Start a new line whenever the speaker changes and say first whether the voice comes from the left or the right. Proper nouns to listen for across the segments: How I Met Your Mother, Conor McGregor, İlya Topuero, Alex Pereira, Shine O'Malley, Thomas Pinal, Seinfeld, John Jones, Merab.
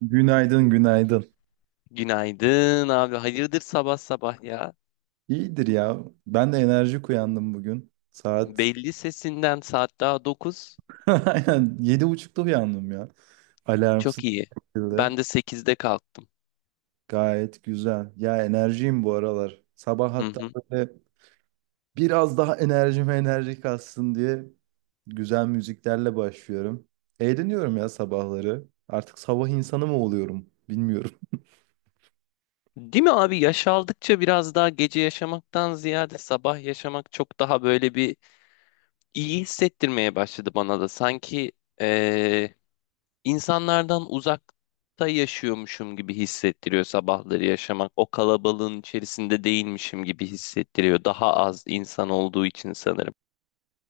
right: Günaydın, günaydın.
left: Günaydın abi. Hayırdır sabah sabah ya?
right: İyidir ya. Ben de enerjik uyandım bugün. Saat
left: Belli sesinden saat daha 9.
right: aynen 7.30'da uyandım ya. Alarmsız
left: Çok iyi.
right: bir şekilde.
left: Ben de sekizde kalktım.
right: Gayet güzel. Ya, enerjiyim bu aralar. Sabah
left: Hı
right: hatta
left: hı.
right: böyle biraz daha enerjime enerji katsın diye güzel müziklerle başlıyorum. Eğleniyorum ya sabahları. Artık sabah insanı mı oluyorum bilmiyorum.
left: Değil mi abi? Yaş aldıkça biraz daha gece yaşamaktan ziyade sabah yaşamak çok daha böyle bir iyi hissettirmeye başladı bana da. Sanki eee, insanlardan uzakta yaşıyormuşum gibi hissettiriyor sabahları yaşamak. O kalabalığın içerisinde değilmişim gibi hissettiriyor. Daha az insan olduğu için sanırım.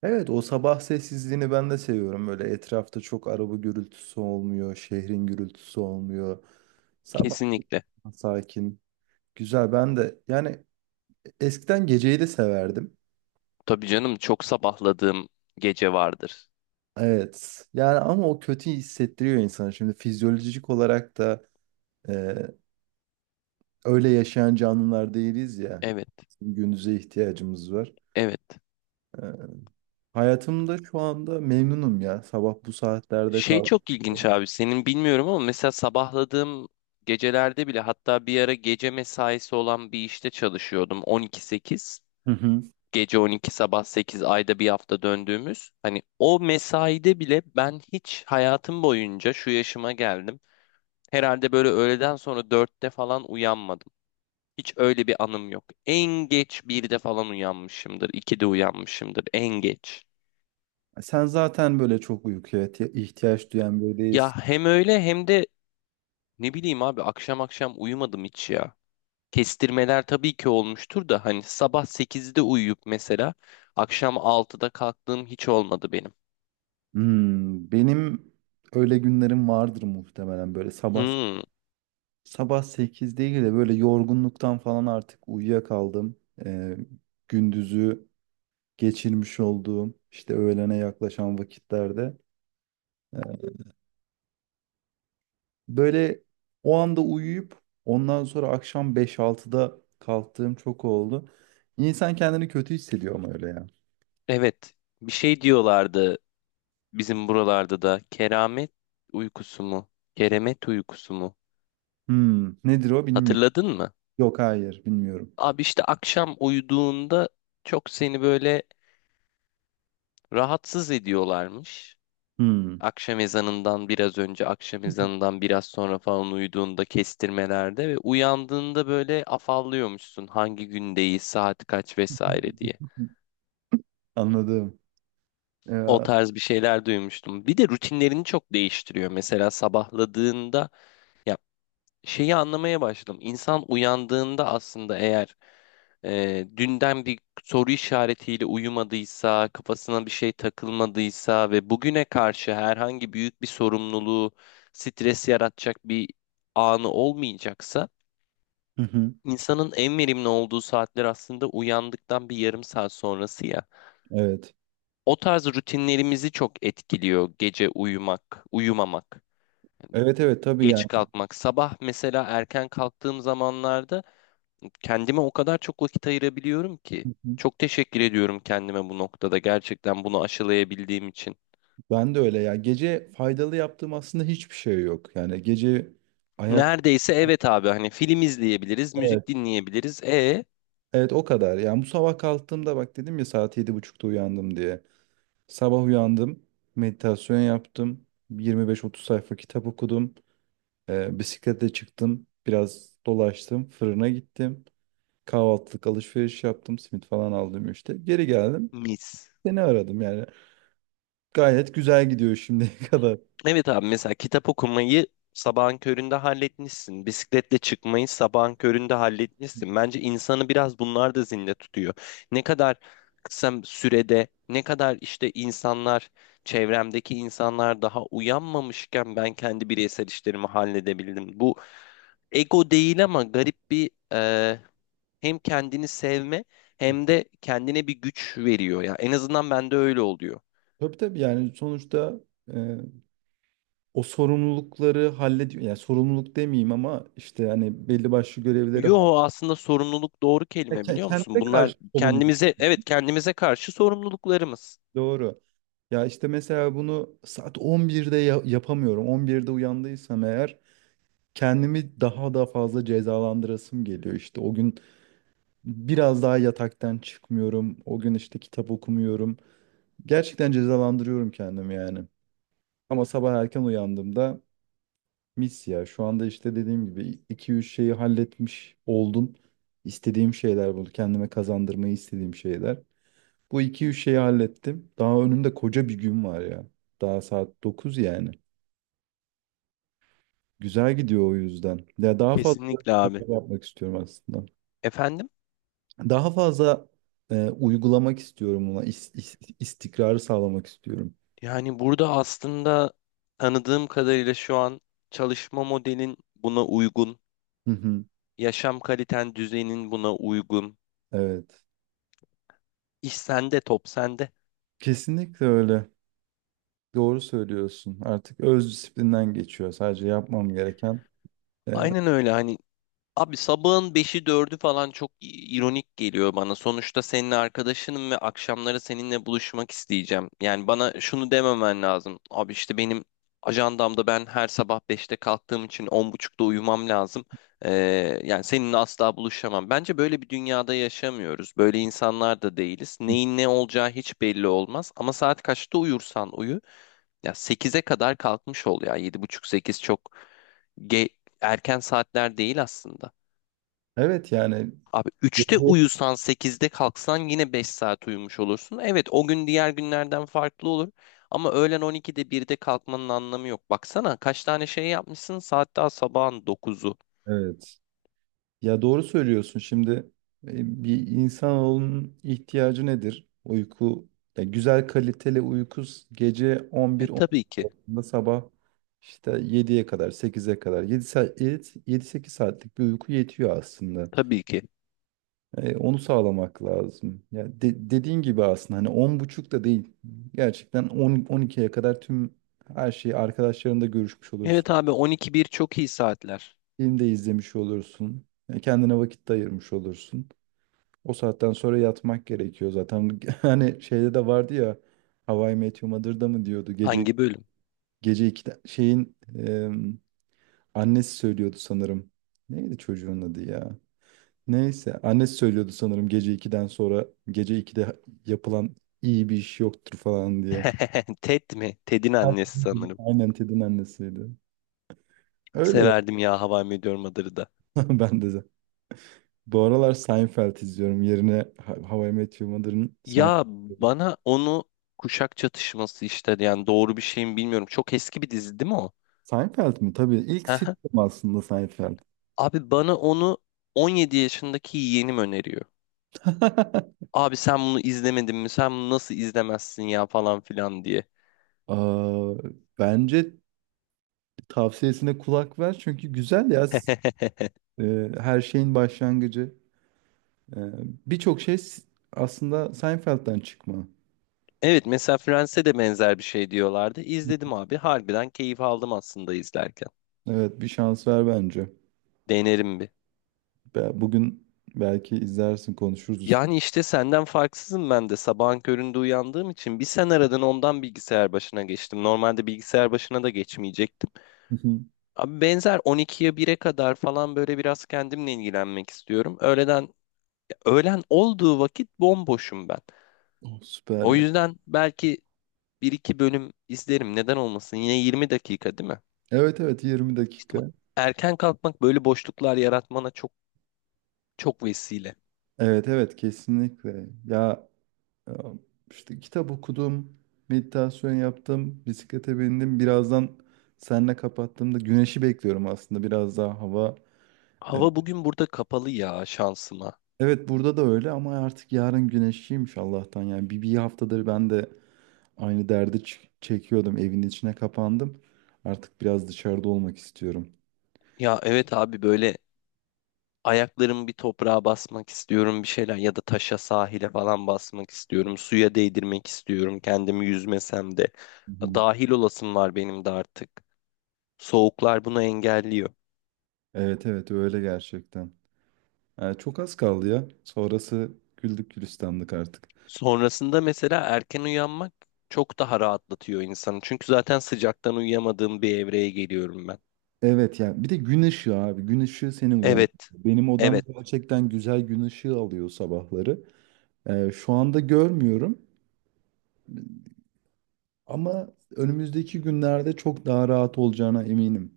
right: Evet, o sabah sessizliğini ben de seviyorum. Böyle etrafta çok araba gürültüsü olmuyor, şehrin gürültüsü olmuyor. Sabah
left: Kesinlikle.
right: sakin. Güzel, ben de yani eskiden geceyi de severdim.
left: Tabii canım çok sabahladığım gece vardır.
right: Evet yani, ama o kötü hissettiriyor insanı. Şimdi fizyolojik olarak da e, öyle yaşayan canlılar değiliz ya.
left: Evet,
right: Gündüze ihtiyacımız var.
left: evet.
right: E, Hayatımda şu anda memnunum ya. Sabah bu saatlerde
left: Şey
right: kalk.
left: çok ilginç abi, senin bilmiyorum ama mesela sabahladığım gecelerde bile, hatta bir ara gece mesaisi olan bir işte çalışıyordum. 12-8,
right: Hı hı.
left: gece 12 sabah 8, ayda bir hafta döndüğümüz. Hani o mesaide bile, ben hiç hayatım boyunca şu yaşıma geldim. Herhalde böyle öğleden sonra 4'te falan uyanmadım. Hiç öyle bir anım yok. En geç birde falan uyanmışımdır, 2'de uyanmışımdır en geç.
right: Sen zaten böyle çok uykuya ihtiyaç duyan biri
left: Ya
right: değilsin.
left: hem öyle hem de ne bileyim abi, akşam akşam uyumadım hiç ya. Kestirmeler tabii ki olmuştur da, hani sabah 8'de uyuyup mesela akşam altıda kalktığım hiç olmadı benim.
right: Benim öyle günlerim vardır muhtemelen, böyle sabah
left: Hmm,
right: sabah 8 değil de böyle yorgunluktan falan artık uyuyakaldım. Ee, Gündüzü geçirmiş olduğum işte öğlene yaklaşan vakitlerde. Böyle o anda uyuyup ondan sonra akşam beş altıda kalktığım çok oldu. İnsan kendini kötü hissediyor ama öyle ya.
left: evet, bir şey diyorlardı bizim buralarda da, keramet uykusu mu? Keremet uykusu mu?
right: Nedir o bilmiyorum.
left: Hatırladın mı?
right: Yok, hayır bilmiyorum.
left: Abi işte akşam uyuduğunda çok seni böyle rahatsız ediyorlarmış.
right: Hmm.
left: Akşam ezanından biraz önce, akşam ezanından biraz sonra falan uyuduğunda, kestirmelerde, ve uyandığında böyle afallıyormuşsun, hangi gündeyiz, saat kaç vesaire diye.
right: Anladım.
left: O
right: Ya.
left: tarz bir şeyler duymuştum. Bir de rutinlerini çok değiştiriyor. Mesela sabahladığında ya, şeyi anlamaya başladım. İnsan uyandığında aslında, eğer dünden bir soru işaretiyle uyumadıysa, kafasına bir şey takılmadıysa, ve bugüne karşı herhangi büyük bir sorumluluğu, stres yaratacak bir anı olmayacaksa,
right: Hı hı.
left: insanın en verimli olduğu saatler aslında uyandıktan bir yarım saat sonrası ya.
right: Evet.
left: O tarz rutinlerimizi çok etkiliyor gece uyumak, uyumamak.
right: Evet evet, tabii
left: Geç
right: yani.
left: kalkmak. Sabah mesela erken kalktığım zamanlarda kendime o kadar çok vakit ayırabiliyorum ki.
right: Hı hı.
left: Çok teşekkür ediyorum kendime bu noktada, gerçekten bunu aşılayabildiğim için.
right: Ben de öyle ya. Gece faydalı yaptığım aslında hiçbir şey yok. Yani gece ayak.
left: Neredeyse, evet abi, hani film izleyebiliriz,
right: Evet.
left: müzik dinleyebiliriz. E
right: Evet, o kadar. Yani bu sabah kalktığımda, bak dedim ya, saat 7.30'da uyandım diye. Sabah uyandım. Meditasyon yaptım. 25-30 sayfa kitap okudum. Bisiklete çıktım. Biraz dolaştım. Fırına gittim. Kahvaltılık alışveriş yaptım. Simit falan aldım işte. Geri geldim.
left: mis.
right: Seni aradım yani. Gayet güzel gidiyor şimdiye kadar.
left: Evet abi, mesela kitap okumayı sabahın köründe halletmişsin. Bisikletle çıkmayı sabahın köründe halletmişsin. Bence insanı biraz bunlar da zinde tutuyor. Ne kadar kısa sürede, ne kadar işte insanlar, çevremdeki insanlar daha uyanmamışken, ben kendi bireysel işlerimi halledebildim. Bu ego değil ama garip bir hem kendini sevme hem de kendine bir güç veriyor. Ya en azından bende öyle oluyor.
right: Tabii tabii yani, sonuçta e, o sorumlulukları hallediyor. Yani sorumluluk demeyeyim ama işte hani belli başlı görevleri.
left: Yo, aslında sorumluluk doğru
right: Ya,
left: kelime biliyor musun?
right: kendine
left: Bunlar
right: karşı sorumluluk.
left: kendimize, evet, kendimize karşı sorumluluklarımız.
right: Doğru. Ya işte mesela bunu saat 11'de yapamıyorum. 11'de uyandıysam eğer, kendimi daha da fazla cezalandırasım geliyor. İşte o gün biraz daha yataktan çıkmıyorum. O gün işte kitap okumuyorum. Gerçekten cezalandırıyorum kendimi yani. Ama sabah erken uyandığımda mis ya. Şu anda işte dediğim gibi iki üç şeyi halletmiş oldum. İstediğim şeyler, bunu kendime kazandırmayı istediğim şeyler. Bu iki üç şeyi hallettim. Daha önümde koca bir gün var ya. Daha saat 9 yani. Güzel gidiyor o yüzden. Ya, daha fazla böyle
left: Kesinlikle abi.
right: şeyler yapmak istiyorum aslında.
left: Efendim?
right: Daha fazla uygulamak istiyorum buna. İstikrarı sağlamak istiyorum.
left: Yani burada aslında, tanıdığım kadarıyla, şu an çalışma modelin buna uygun,
right: Hı hı.
left: yaşam kaliten düzeyinin buna uygun.
right: Evet.
left: İş sende, top sende.
right: Kesinlikle öyle. Doğru söylüyorsun. Artık öz disiplinden geçiyor. Sadece yapmam gereken e,
left: Aynen öyle. Hani abi, sabahın beşi dördü falan çok ironik geliyor bana. Sonuçta senin arkadaşınım ve akşamları seninle buluşmak isteyeceğim. Yani bana şunu dememen lazım. Abi işte benim ajandamda, ben her sabah beşte kalktığım için 10.30'da uyumam lazım. Ee, Yani seninle asla buluşamam. Bence böyle bir dünyada yaşamıyoruz. Böyle insanlar da değiliz. Neyin ne olacağı hiç belli olmaz. Ama saat kaçta uyursan uyu. Ya sekize kadar kalkmış ol ya. Yedi buçuk sekiz çok ge- erken saatler değil aslında.
right: Evet yani,
left: Abi
right: ya
left: üçte uyusan sekizde kalksan yine 5 saat uyumuş olursun. Evet, o gün diğer günlerden farklı olur. Ama öğlen 12'de birde kalkmanın anlamı yok. Baksana kaç tane şey yapmışsın, saat daha sabahın dokuzu.
right: evet. Ya, doğru söylüyorsun. Şimdi bir insanın ihtiyacı nedir? Uyku. Ya, güzel kaliteli uyku, gece
left: E
right: 11-12
left: tabii ki.
right: arasında, sabah işte 7'ye kadar, 8'e kadar, 7 saat, 7-8 saatlik bir uyku yetiyor aslında.
left: Tabii ki.
right: Onu sağlamak lazım. Ya, dediğin gibi aslında hani 10.30 da değil. Gerçekten 10 12'ye kadar tüm her şeyi arkadaşlarınla görüşmüş olursun.
left: Evet abi, 12 bir çok iyi saatler.
right: Film de izlemiş olursun. Kendine vakit de ayırmış olursun. O saatten sonra yatmak gerekiyor zaten. Hani şeyde de vardı ya, How I Met Your Mother'da mı diyordu. Gece
left: Hangi bölüm?
right: gece iki şeyin annesi söylüyordu sanırım. Neydi çocuğun adı ya? Neyse, annesi söylüyordu sanırım, gece 2'den sonra, gece 2'de yapılan iyi bir iş yoktur falan diye.
left: Ted mi? Ted'in annesi sanırım.
right: Aynen, Ted'in annesiydi. Öyle ya.
left: Severdim ya How I Met Your Mother'ı da.
right: Ben de. Bu aralar Seinfeld izliyorum. Yerine, How I Met Your Mother'ın
left: Ya,
right: Seinfeld.
left: bana onu kuşak çatışması işte, yani doğru bir şeyim bilmiyorum. Çok eski bir dizi değil mi o?
right: Seinfeld mi? Tabii. ilk sitcom aslında Seinfeld.
left: Abi bana onu 17 yaşındaki yeğenim öneriyor. Abi sen bunu izlemedin mi? Sen bunu nasıl izlemezsin ya falan filan diye.
right: Aa, bence tavsiyesine kulak ver çünkü güzel ya. Her şeyin başlangıcı. E, Birçok şey aslında Seinfeld'den çıkma.
left: Evet, mesela Friends'e de benzer bir şey diyorlardı. İzledim abi. Harbiden keyif aldım aslında izlerken.
right: Evet, bir şans ver bence.
left: Denerim bir.
right: Bugün belki izlersin, konuşuruz.
left: Yani işte senden farksızım ben de. Sabahın köründe uyandığım için, bir sen aradın, ondan bilgisayar başına geçtim. Normalde bilgisayar başına da geçmeyecektim.
right: Hı hı.
left: Abi benzer 12'ye bire kadar falan böyle biraz kendimle ilgilenmek istiyorum. Öğlen olduğu vakit bomboşum ben.
right: Oh, süper
left: O
right: ya.
left: yüzden belki bir iki bölüm izlerim. Neden olmasın? Yine 20 dakika değil mi?
right: Evet evet, 20
left: İşte bak,
right: dakika.
left: erken kalkmak böyle boşluklar yaratmana çok çok vesile.
right: Evet evet, kesinlikle. Ya. Ee, İşte kitap okudum, meditasyon yaptım, bisiklete bindim. Birazdan seninle kapattığımda güneşi bekliyorum, aslında biraz daha hava. e,
left: Hava bugün burada kapalı ya, şansıma.
right: Evet, burada da öyle ama artık yarın güneşliymiş Allah'tan. Yani bir haftadır ben de aynı derdi çekiyordum. Evin içine kapandım. Artık biraz dışarıda olmak istiyorum.
left: Ya evet abi, böyle ayaklarımı bir toprağa basmak istiyorum, bir şeyler, ya da taşa, sahile falan basmak istiyorum. Suya değdirmek istiyorum kendimi yüzmesem de.
right: Hı hı.
left: Dahil olasım var benim de artık. Soğuklar bunu engelliyor.
right: Evet evet, öyle gerçekten. Yani çok az kaldı ya. Sonrası güldük gülistanlık artık.
left: Sonrasında mesela erken uyanmak çok daha rahatlatıyor insanı. Çünkü zaten sıcaktan uyuyamadığım bir evreye geliyorum ben.
right: Evet ya. Bir de gün ışığı, abi. Gün ışığı seni uyandırıyor.
left: Evet,
right: Benim odam
left: evet.
right: gerçekten güzel gün ışığı alıyor sabahları. Şu anda görmüyorum ama önümüzdeki günlerde çok daha rahat olacağına eminim.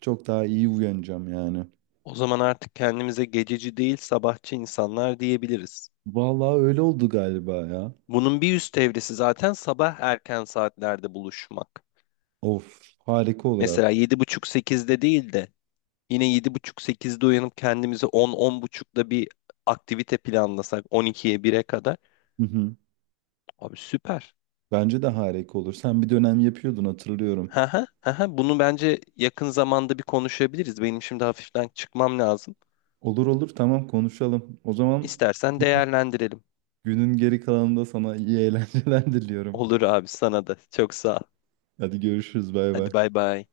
right: Çok daha iyi uyanacağım yani.
left: O zaman artık kendimize gececi değil sabahçı insanlar diyebiliriz.
right: Vallahi öyle oldu galiba ya.
left: Bunun bir üst evresi zaten sabah erken saatlerde buluşmak.
right: Of, harika olur aslında.
left: Mesela yedi buçuk sekizde değil de, yine yedi buçuk sekizde uyanıp kendimizi 10-10.30'da bir aktivite planlasak 12'ye 1'e kadar.
right: Hı hı.
left: Abi süper.
right: Bence de harika olur. Sen bir dönem yapıyordun, hatırlıyorum.
left: Haha, haha. Bunu bence yakın zamanda bir konuşabiliriz. Benim şimdi hafiften çıkmam lazım.
right: Olur olur, tamam konuşalım. O zaman
left: İstersen değerlendirelim.
right: günün geri kalanında sana iyi eğlenceler diliyorum.
left: Olur abi, sana da. Çok sağ ol.
right: Hadi görüşürüz, bay bay.
left: Hadi bay bay.